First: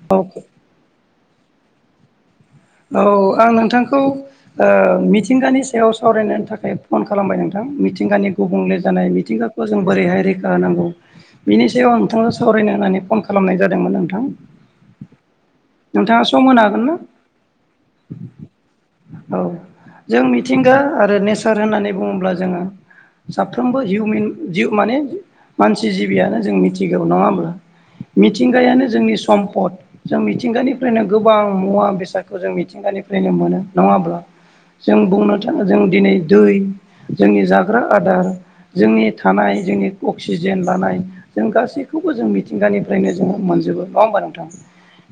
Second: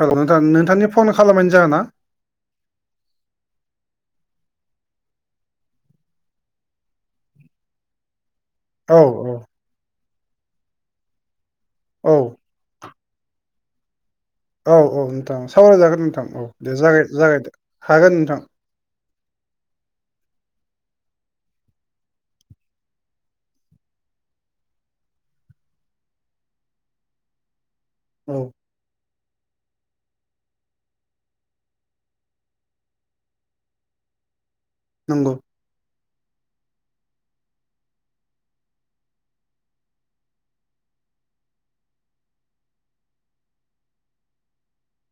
हेल' औ नोंथां नोंथांनि फन खालामानो जाहोना औ आं नोंथांखौ मिथिंगानि सायाव सावरायनायनि थाखाय फन खालामबाय नोंथां मिथिंगानि गुबुंले औ जानाय मिथिंगाखौ जों बोरैहाय रैखा होनांगौ बिनि सायाव आं औ नोंथाङा सावरायनो होननानै फन खालामनाय जादोंमोन नोंथां। औ औ नोंथां सावरायजागोन नोंथाङा नोंथां सम औ होनो दे हागोन ज ना जागायद हागोन नोंथां औ जों मिथिंगा आरो नेचार होननानै बुङोब्ला जोङो साफ्रोमबो हिउमेन जिउ माने मानसि जिबियानो जों मिथिग्रौ नङा होमब्ला औ मिथिंगायानो जोंनि सम्पद जों मिथिंगानिफ्रायनो गोबां मुवा बेसाद खौ जों मिथिंगानिफ्रायनो मोनो नङाब्ला जों नंगौ बुंनो थाङो जों दिनै दै जोंनि जाग्रा आदार जोंनि थानाय जोंनि अक्सिजेन लानाय जों गासैखौबो जों मिथिंगानिफ्रायनो जोङो मोनो। जोबोद नंड़ा होनबा नोथां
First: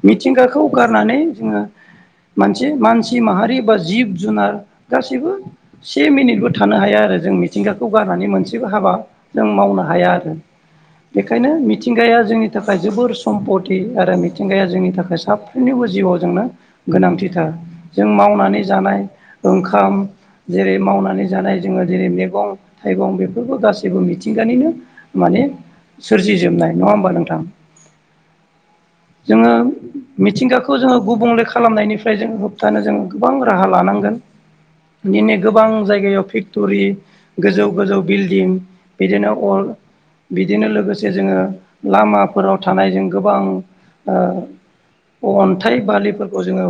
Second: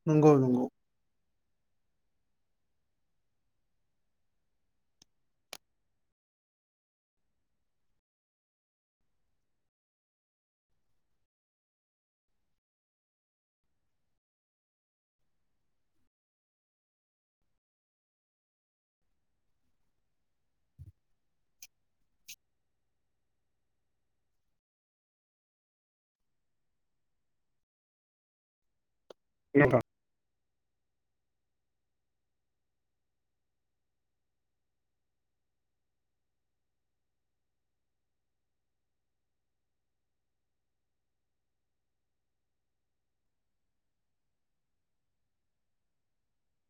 नंगौ नंगौ मिथिंगाखौ गारनानै जोङो मोनसे मानसि माहारि बा जिब जुनार गासैबो से मिनिटबो थानो हाया आरो जों मिथिंगाखौ गारनानै मोनसेबो हाबा जों मावनो हाया आरो बेखायनो मिथिंगाया जोंनि थाखाय जोबोर सम्पति आरो मिथिंगाया जोंनि थाखाय साफ्रोमनिबो जिउआव जोंनो गोनांथिथार जों मावनानै जानाय ओंखाम जेरै मावनानै जानाय जोङो जेरै मैगं थाइगं बेफोरखौ गासैबो मिथिंगानिनो माने सोरजि जोबनाय नङा होमबा नोंथां जोङो नोंथां मिथिंगाखौ जोङो गुबुंले खा खालामनायनिफ्राय जों होबथानो जों गोबां राहा लानांगोन दिनै गोबां जायगायाव फेक्टरि गोजौ गोजौ बिल्डिं बिदिनो अर बिदिनो लोगोसे जोङो लामाफोराव थानायजों गोबां ओ अनथाइ बालिफोरखौ खौ जोङो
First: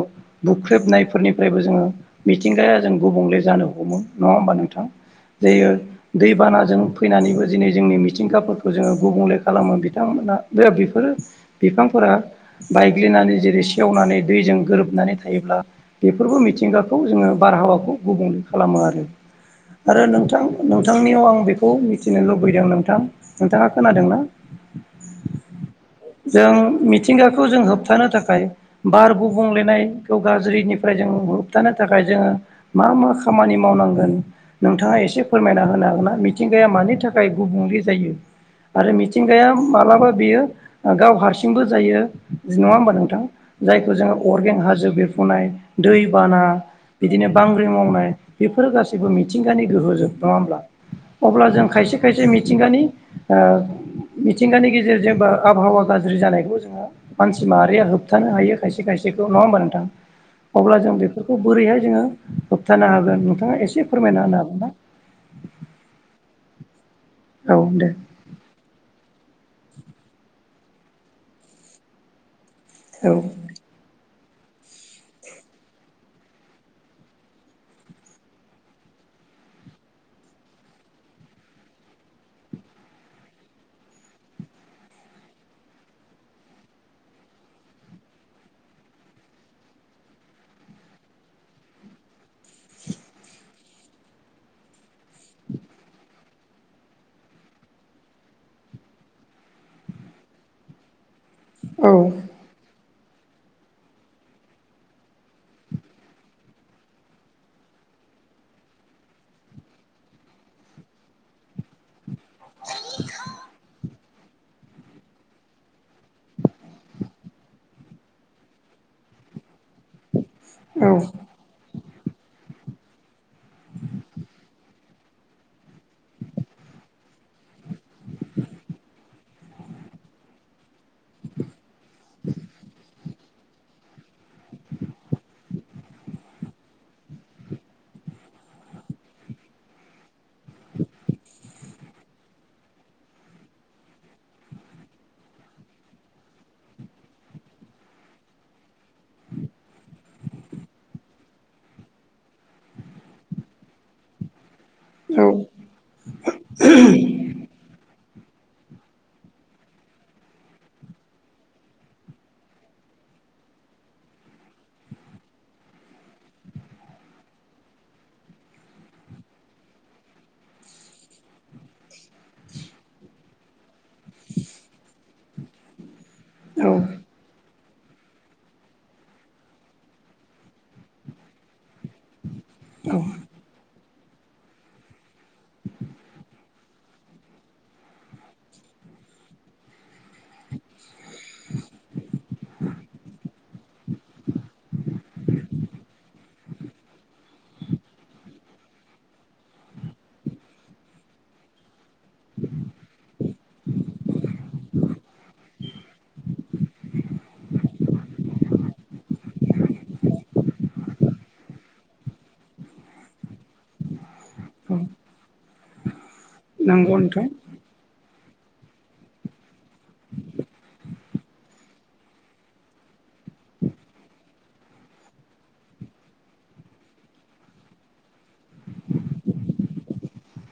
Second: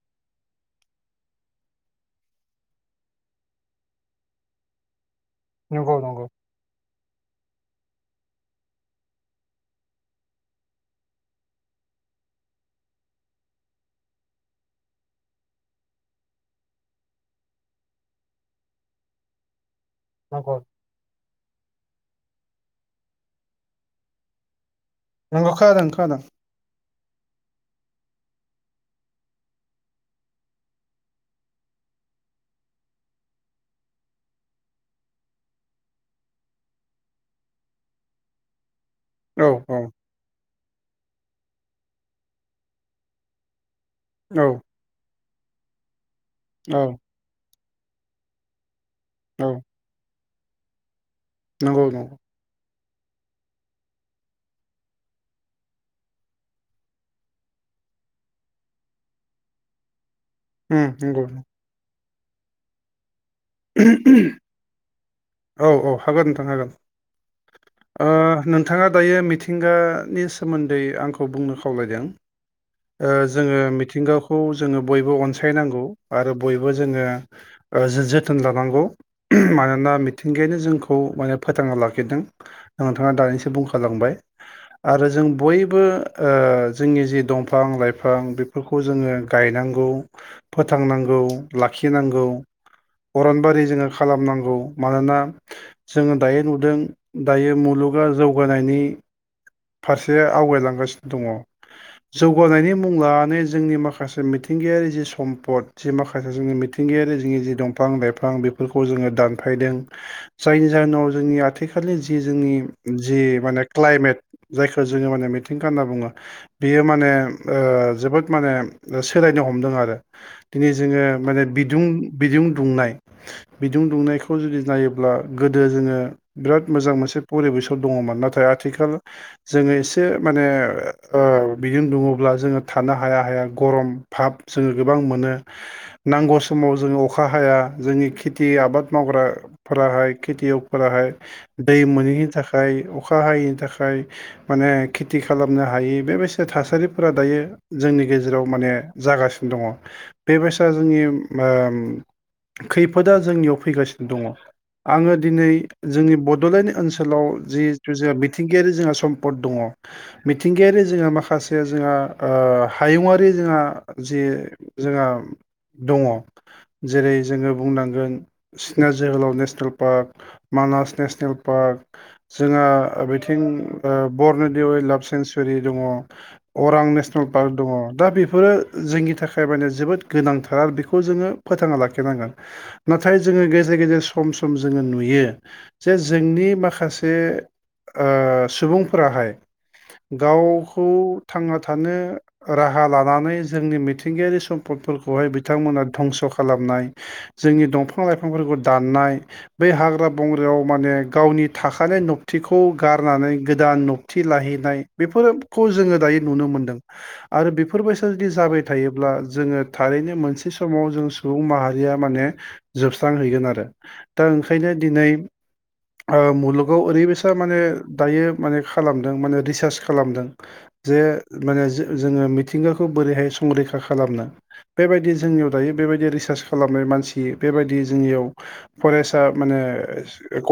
बुख्रेबनायफोरनिफ्रायबो जोङो मिथिंगाया जों गुबुंले जानो हमो नङा होमबा नोंथां थां नंगौ नंगौ दैबानाजो फैनानैबो दिनै जोंनि मिथिंगाफोरखौ जोङो गुबुंले खालामो बिथांमोना बेफोरो बिफांफोरा बायग्लिनानै जेरै सेवनानै दैजों गोरोबनानै थायोब्ला बेफोरबो मिथिंगाखौ जोङो बारहावाखौ गुबुंले खालामो आरो आरो नोंथां नंगौ नोंथांनियाव आं बेखौ मिथि मिथिनो लुबैदों नोंथां नोंथाङा खोनादों ना? नंगौ खोनादों खोनादों जों मिथिंगाखौ जों होबथानो थाखाय बार गुबलेनायखौ गाज्रिनिफ्राय जों होबथानो थाखाय जोङो मा मा खामानि मावनांगौ गोन नोंथाङा एसे फोरमायना होनो हागोन ना मिथिंगाया मानि थाखाय गुबुंले जायो आरो मिथिंगाया औ औ मालाबा बेयो गाव हारसिंबो जायो नङा होमबा नोंथां जायखौ जोङो औ अरगें हाजो बेरफुनाय दैबाना औ बिदिनो बांग्रि मावनाय बेफोरो गासैबो औ मिथिंगानि गोहोजों नङा होमब्ला अब्ला जों नंगौ खायसे नंगौ खायसे मिथिंगानि ओ मिथिंगानि गेजेरजों जेनेबा आबहावा गाज्रि जानायखौ जोङो मानसि माहारिया होबथानो हायो खायसे खायसेखौ नङा होनबा नोंथां अब्ला उम जों नंगौ बेफोरखौ बोरैहाय जोङो होबथानो हागोन नोंथाङा एसे फोरमायना होनो हागोन ना? औ औ हागोन नोंथां हागोन हागोन ना औ दे ओ नोंथाङा दायो मिथि मिथिंगानि सोमोनदै आंखौ बुंनो खावलायदों ओ जोङो मिथिंगाखौ खौ जोङो बयबो अनसायनांगौ आरो बयबो जोङो ओ जो जोथोन लानांगौ मानोना मिथिंगायानो जोंखौ माने फोथांना लाखिदों नोंथाङा दानिसो बुंखालांबाय आरो जों बयबो ओ जोंनि जि दंफां फां-लाइफां बेफोरखौ जोङो गायनांगौ फोथांनांगौ लाखिनांगौ अरनबारि जोङो खालामनांगौ मानोना जोङो दायो नुदों दायो मुलुग गा जौगानायनि फारसे आवगायलांगासिनो दङ औ जौगानायनि मुं लानानै जोंनि माखासे मिथिंगायारि जि समपद जि माखासे जोंनि मिथिंगायारि जोंनि जि दंफां बिफां-लाइफां जोङो दानफायदों जायनि जोनावनिथिनि जि जोंनि जि माने क्लाइमेट जायखौ जोङो माने मिथिंगा होनना बुङो बियो माने ओ जोबोद माने सोलायनो हमदों आरो दिनै औ जोङो माने बिदुं बिदुं दुंनाय बिदुं दुंनायखौ जुदि नायोब्ला गोदो जोङो बिराद मोजां मोनसे एसे परिबेसाव दङमोन नाथाय आथिखाल जोङो एसे माने ओ बिदुं दुङोब्ला जोङो थानो हायो हाया हाया गरम फाब जोङो गोबां मोनो नांगौ समाव जोङो अखा हाया जों खेथि आबाद मावग्रा फोराहाय खेथियगफोराहाय दै मोनैनि थाखाय अखा हायैनि थाखाय माने खेथि खालामनो हायै बेबायदि थासारिफोरा दायो जोंनि गेजेराव माने जागासिनो दङ' बेबायसा जोंनि ओ खैफोदा जोंनियाव फैगासिनो दङ' आङो दिनै जोंनि बड'लेण्ड ओनसोलाव जि जोंहा मिथिंगायारि जोंहा समपद दङ' मिथिंगायारि जोंहा माखासे माखासे जोंहा ओ हायुङारि जोंहा जि जोंहा दङ' जेरै जोङो बुंनांगोन सिकना जोहोलाव national park Manas national park ओ जोंहा बिथिं बरन'दि अयेलाभ सेंसुरि दङ औ अरां नेसनेल पार्क दङ दा बेफोरो जोंनि थाखाय माने जोबोद गोनांथार आरो बेखौ जोङो फोथांना लाखि लाखि नांगोन औ नाथाय जों गेजेर गेजेर सम सम जोङो नुयो जे जोंनि माखासे ओ सुबुंफोराहाय गावखौ थांना थानो राहा लानानै जोंनि मिथिंगायारि सम्पदफोरखौहाय बिथांमोना धंस' खालामनाय जोंनि दंफां लाइफांफोरखौ दाननाय बै हाग्रा बंग्रायाव माने गाव गावनि थाखानाय नबथिखौ गारनानै गोदान नबथि लाहैनाय बेफोरो खौ जोङो दायो नुनो मोनदों आरो बेफोरबायसा जुदि जाबाय थायोब्ला जोङो थारैनो मोनसे समाव जों सुबुं माहारिया माने जोबस्रांहैगोन आरो दा ओंखायनो औ दिनै मुलुगाव नंगौ ओरैबायसा नोंथां माने दायो माने खालामदों माने रिसार्च खालामदों जे माने जोङो मिथिंगाखौ बोरैहाय संरैखा खालामनो बेबायदि जोंनियाव दायो बेबायदि रिसार्च खालामनाय मानसि बेबायदि जोंनियाव फरेस्टआ माने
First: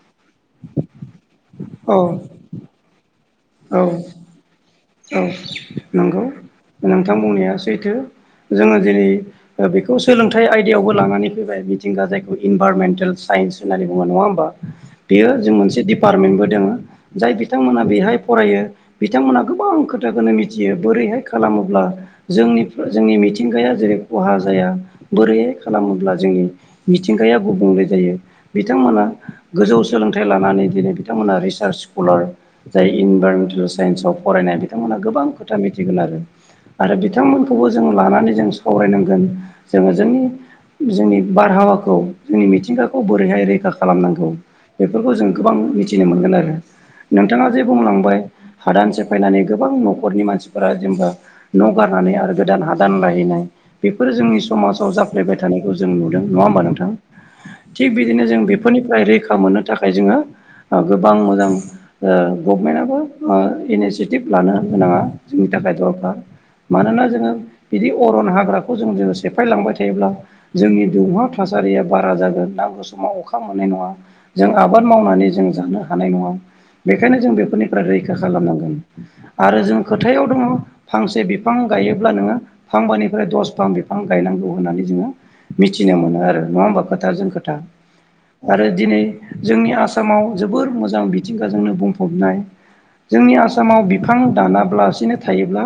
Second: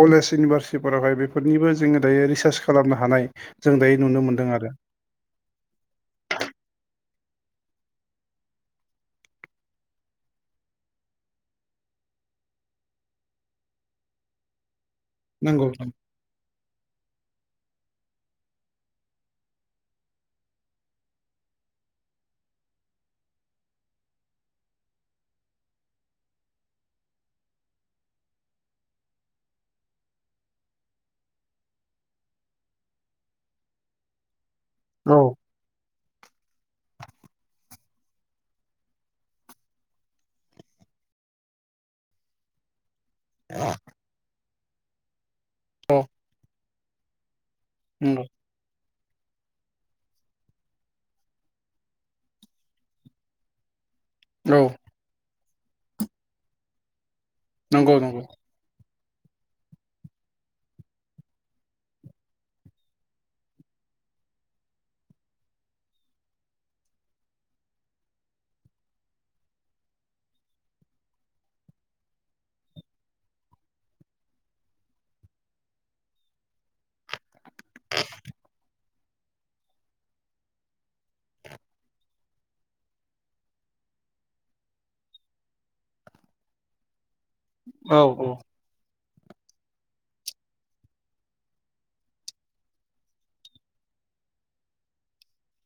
कलेज इउनिभारसिटीफोरावहाय माने बे बे फोरनिबो औ जोङो दायो रिसार्च खालामनो हानाय जों औ दायो नुनो मोनदों आरो औ नंगौ नोंथां बुंनाया सैथो जोङो दिनै बेखौ सोलोंथाइ आयदायावबो लानानै फैबाय मिथिंगा जायखौ इनभाररमेन्टेल सायेनस होननानै बुङो नङा होनबा बेयो जों नंगौ मोनसे नंगौ डिपार्टमेन्टबो दोङो जाय बिथांमोना बेहाय फरायो बिथांमोना गोबां खोथाखौनो मिथियो बोरैहाय खालामोब्ला जोंनि जोंनि मिथिंगाया जेरै खहा जा मा बोरैहाय खालामोब्ला जोंनि मिथिंगाया गुबुंले जायो बिथांमोना गोजौ सोलोंथाइ लानानै दिनै बिथांमोना रिसार्च स्कलार जाय इनभाइरमेन्टेल साइन्स अफ फरायनाय बिथांमोनहा औ गोबां खोथा मिथिगोन आरो आरो बिथांमोनखौबो जों लानानै जों सावरायनांगोन जोङो जोंनि जोंनि बारहावाखौ जोंनि मिथिंगाखौ खौ बोरैहाय रैखा खालामनांगौ बेफोरखौ जों गोबां औ मिथिनो मोनगोन आरो बिथाङा जे बुंलांबाय नंगौ हादान से फायनानै गोबां न'खरनि मानसिफोरा जेनेबा न' गारनानै आरो गोदान हादान लाहैनाय बेफोर जोंनि औ समाजाव जाफ्लेबाय थानायखौ जों नुदों नङा होमबा नोंथां थिग नंगौ नंगौ बिदिनो जों बेफोरनिफ्राय रैखा मोननो थाखाय जोङो गोबां मोजां ओ गभमेन्टआबो इनिसियेटिभ लानो गोनाङा जोंनि थाखाय दरखार मानोना जोङो बिदि अरन हाग्राखौ जों जों सेफायलांबाय थायोब्ला जोंनि दुंहाव थासारि या बारा जागोन नांगौ समाव अखा मोननाय नङा जों आबाद मावनानै जों जानो हानाय नङा बेखायनो जों बेफोरनिफ्राय रैखा खालामनांगोन आरो जों खोथायाव दङ फांसे बिफां गायोब्ला नोङो फांबानिफ्राय दसफां बिफां बिफां गायनांगौ होननानै जोङो मिथिनो मोनो आरो नङा होमबा खोथा जों खोथा औ औ आरो दिनै जोंनि आसामाव जोबोर मोजां बिथिंगाजोंनो बुंफबनाय जोंनि आसाम आसामाव बिफां दाना बालासिनो थायोब्ला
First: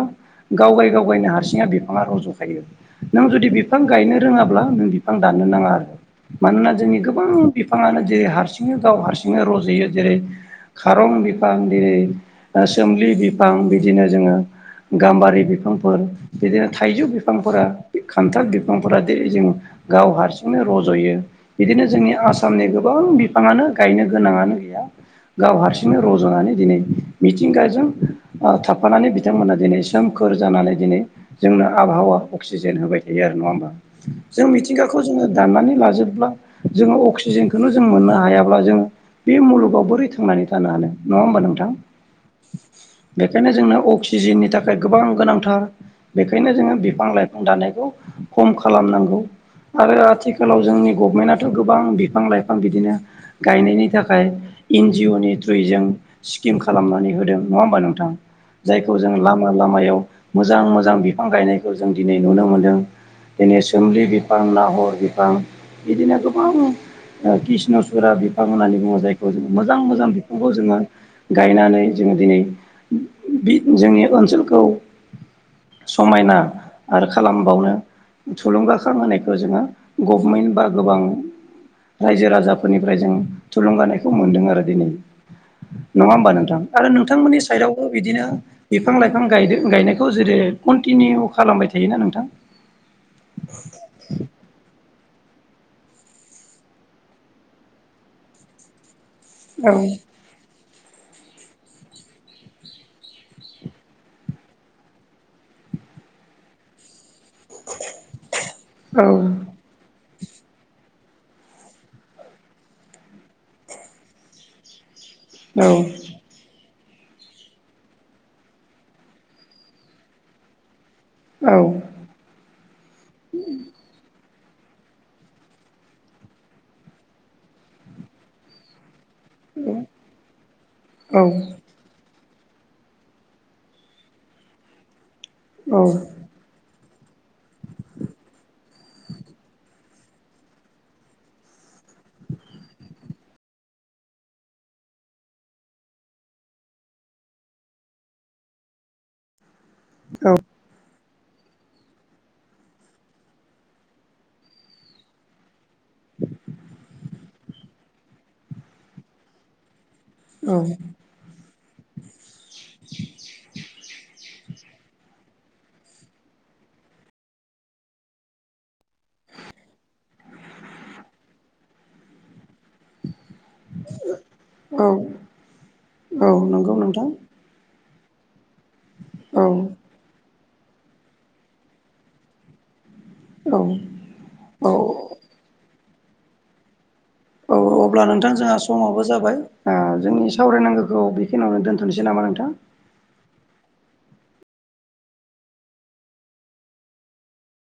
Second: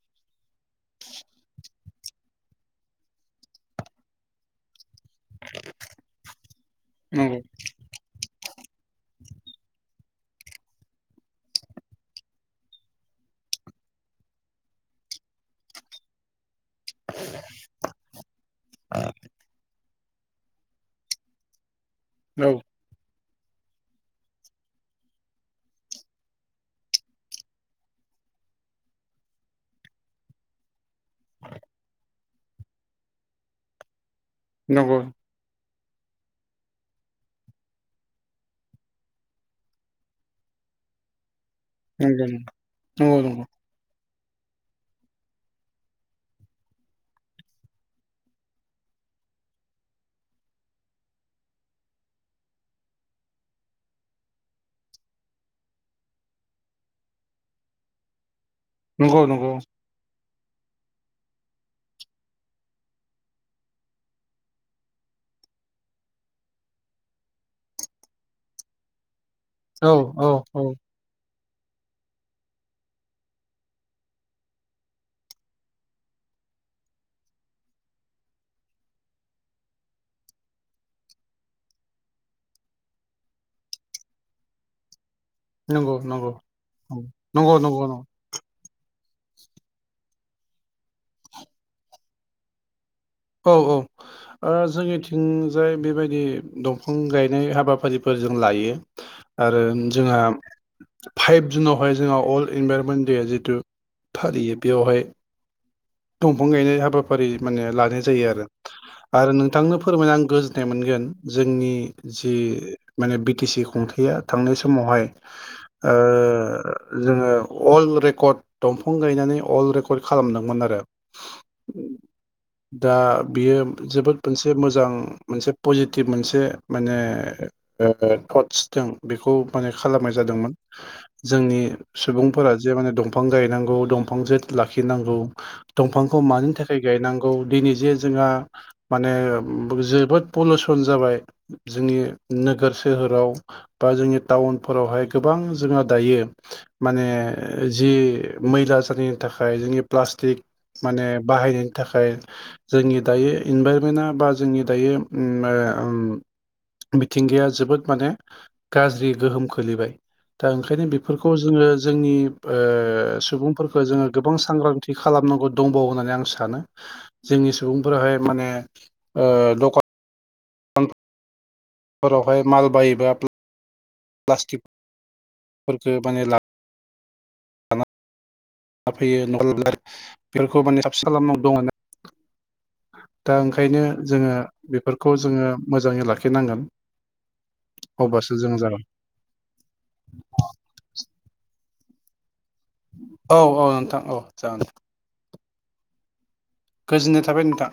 गाव गाय गाव गायनो हारसिङा बिफाङा रज'खायो नों जुदि बिफां गायनो रोङाब्ला नों बिफां दाननो नाङा आरो मानोना जोंनि गोबां नंगौ बिफाङानो जे हारसिं हारसिनो गाव हारसिंनो रज'यो जेरै खारं बिफां जेरै सोमलि बिफां बिदिनो जोङो गाम्बारि बिफांफोर बिदिनो थाइजौ बिफांफोरा खान्थाल बिफांफोरा जेरै जों गाव हारसिंनो रज'यो बिदिनो जोंनि औ आसामनि गोबां बिफाङानो गायनो गोनाङानो गैया गाव हारसिंनो रज'नानै दिनै मिथिंगाजों थाफानानै बिथांमोना दिनै सोमखोर जानानै दिनै जोंनो आबहावा अक्सिजेन होबाय थायो नङा होनबा जों नंगौ मिथिंगाखौ जोङो दाननानै ला जोबब्ला जोङो अक्सिजेनखौनो जों मोननो हायाब्ला जोङो बे मुलुगाव बोरै थांनानै थानो हानो नङा होमबा नोंथां नंगौ नोंथां नंगौ नंगौ सिजननि थाखाय गोबां गोनांथार बेखायनो जोङो बिफां लाइफां दानायखौ खम खालामनांगौ आरो आथिखालाव जोंनि गभमेन्टथ' गोबां बिफां लाइफां बिदिनो गायनायनि थाखाय एन जिअ नि थ्रुयै जों स्किम खालामनानै होदों नङा होमबा नोंथां जायखौ जोङो नंगौ नंगौ लामा लामायाव मोजां मोजां बिफां गायनायखौ जों दिनै नुनो मोन्दों दिनै सोमलि बिफां नाहर बिफां बिदिनो गोबां कृष्णसुरा बिफां होननानै बुङो जायखौ जो मोजां औ मोजां औ बिफांखौ औ जोङो गायनानै जोङो दिनै जोंनि ओनसोलखौ समायना आरो खालामबावनो थुलुंगाखां होनायखौ जोङो गभमेन्ट बा गोबां रायजो राजाफोरनिफ्राय जों थुलुंगानायखौ मोन्दों आरो दिनै नंगौ नङा होमबा नंगौ नोंथां आरो नंगौ नोंथांमोननि नंगौ साइडआवबो नंगौ नंगौ बिदिनो बिफां लाइफां गायदों गायनायखौ जेरै कन्टिनिउ खालामबाय थायोना नोंथां औ औ ओ जोंनि थिं थिंजाय बेबायदि दंफां गायनाय हाबाफारिफोर जों लायो आरो औ जोंहा फाइभ जुनावहाय जोंहा अर्ल्ड इनभाइरमेन्ट देया जितु फालियो बेयावहाय दंफां गायनाय हाबा फारि माने लानाय जायो आरो औ आरो नोंथांनो फोरमायना आं गोजोन्नाय मोनगोन जोंनि जि माने बि टि सि खुंथाया थांनाय समावहाय औ ओ जोङो अल रेकर्ड दंफां गायनानै अल रेकर्ड खालामदोंमोन आरो दा बियो जोबोद मोनसे मोजां मोनसे पजिटिभ मोनसे माने थटस दं बेखौ माने खालामनाय जादोंमोन औ जोंनि सुबुं फोरा जे माने दंफां गायनांगौ दंफां जे लाखिनांगौ दंफांखौ मानि थाखाय गायनांगौ जे जोंहा माने जोबोद पलिउसन जाबाय जोंनि नोगोर सोहोराव बा जोंनि टाउनफोरावहाय गोबां जोंहा दायो माने जि मैला जानायनि थाखाय जोंनि औ प्लास्टिक माने बाहायनायनि थाखाय जोंनि दायो इनभाइरमेन्टआ बा जोंनि दायो उम [inaudible] मिथिंगाया जोबोद माने गाज्रि गोहोम खोलैबाय दा ओंखायनो बेफोरखौ जोङो जोंनि ओ सुबुंफोरखौ जोङो गोबां सांग्रांथि खालामनांगौ दंबावो होननानै आं सानो जोंनि सुबुंफोराहाय माने लक [unintelligible] फोरफोरावहाय माल बायोबा प्लास्टिकफोरखो औ माने ला [unintelligible] नंगौ नोंथां फैयो न औ [unintelligible] बेफोरखौ माने साबिसानाव [unintelligible] दङ। दा ओंखायनो जोङो औ बेफोरखौ जोङो मोजाङै लाखिनांगोन। औ अब्ला नोंथां अब्लासो जों जोंहा जागोन समावबो जाबाय जोंनि सावरायनांगौखौ बेखिनियावनो दोन थ'सै नामा नोंथां औ औ नोंथां औ जागोन गोजोननाय थाबाय नोंथां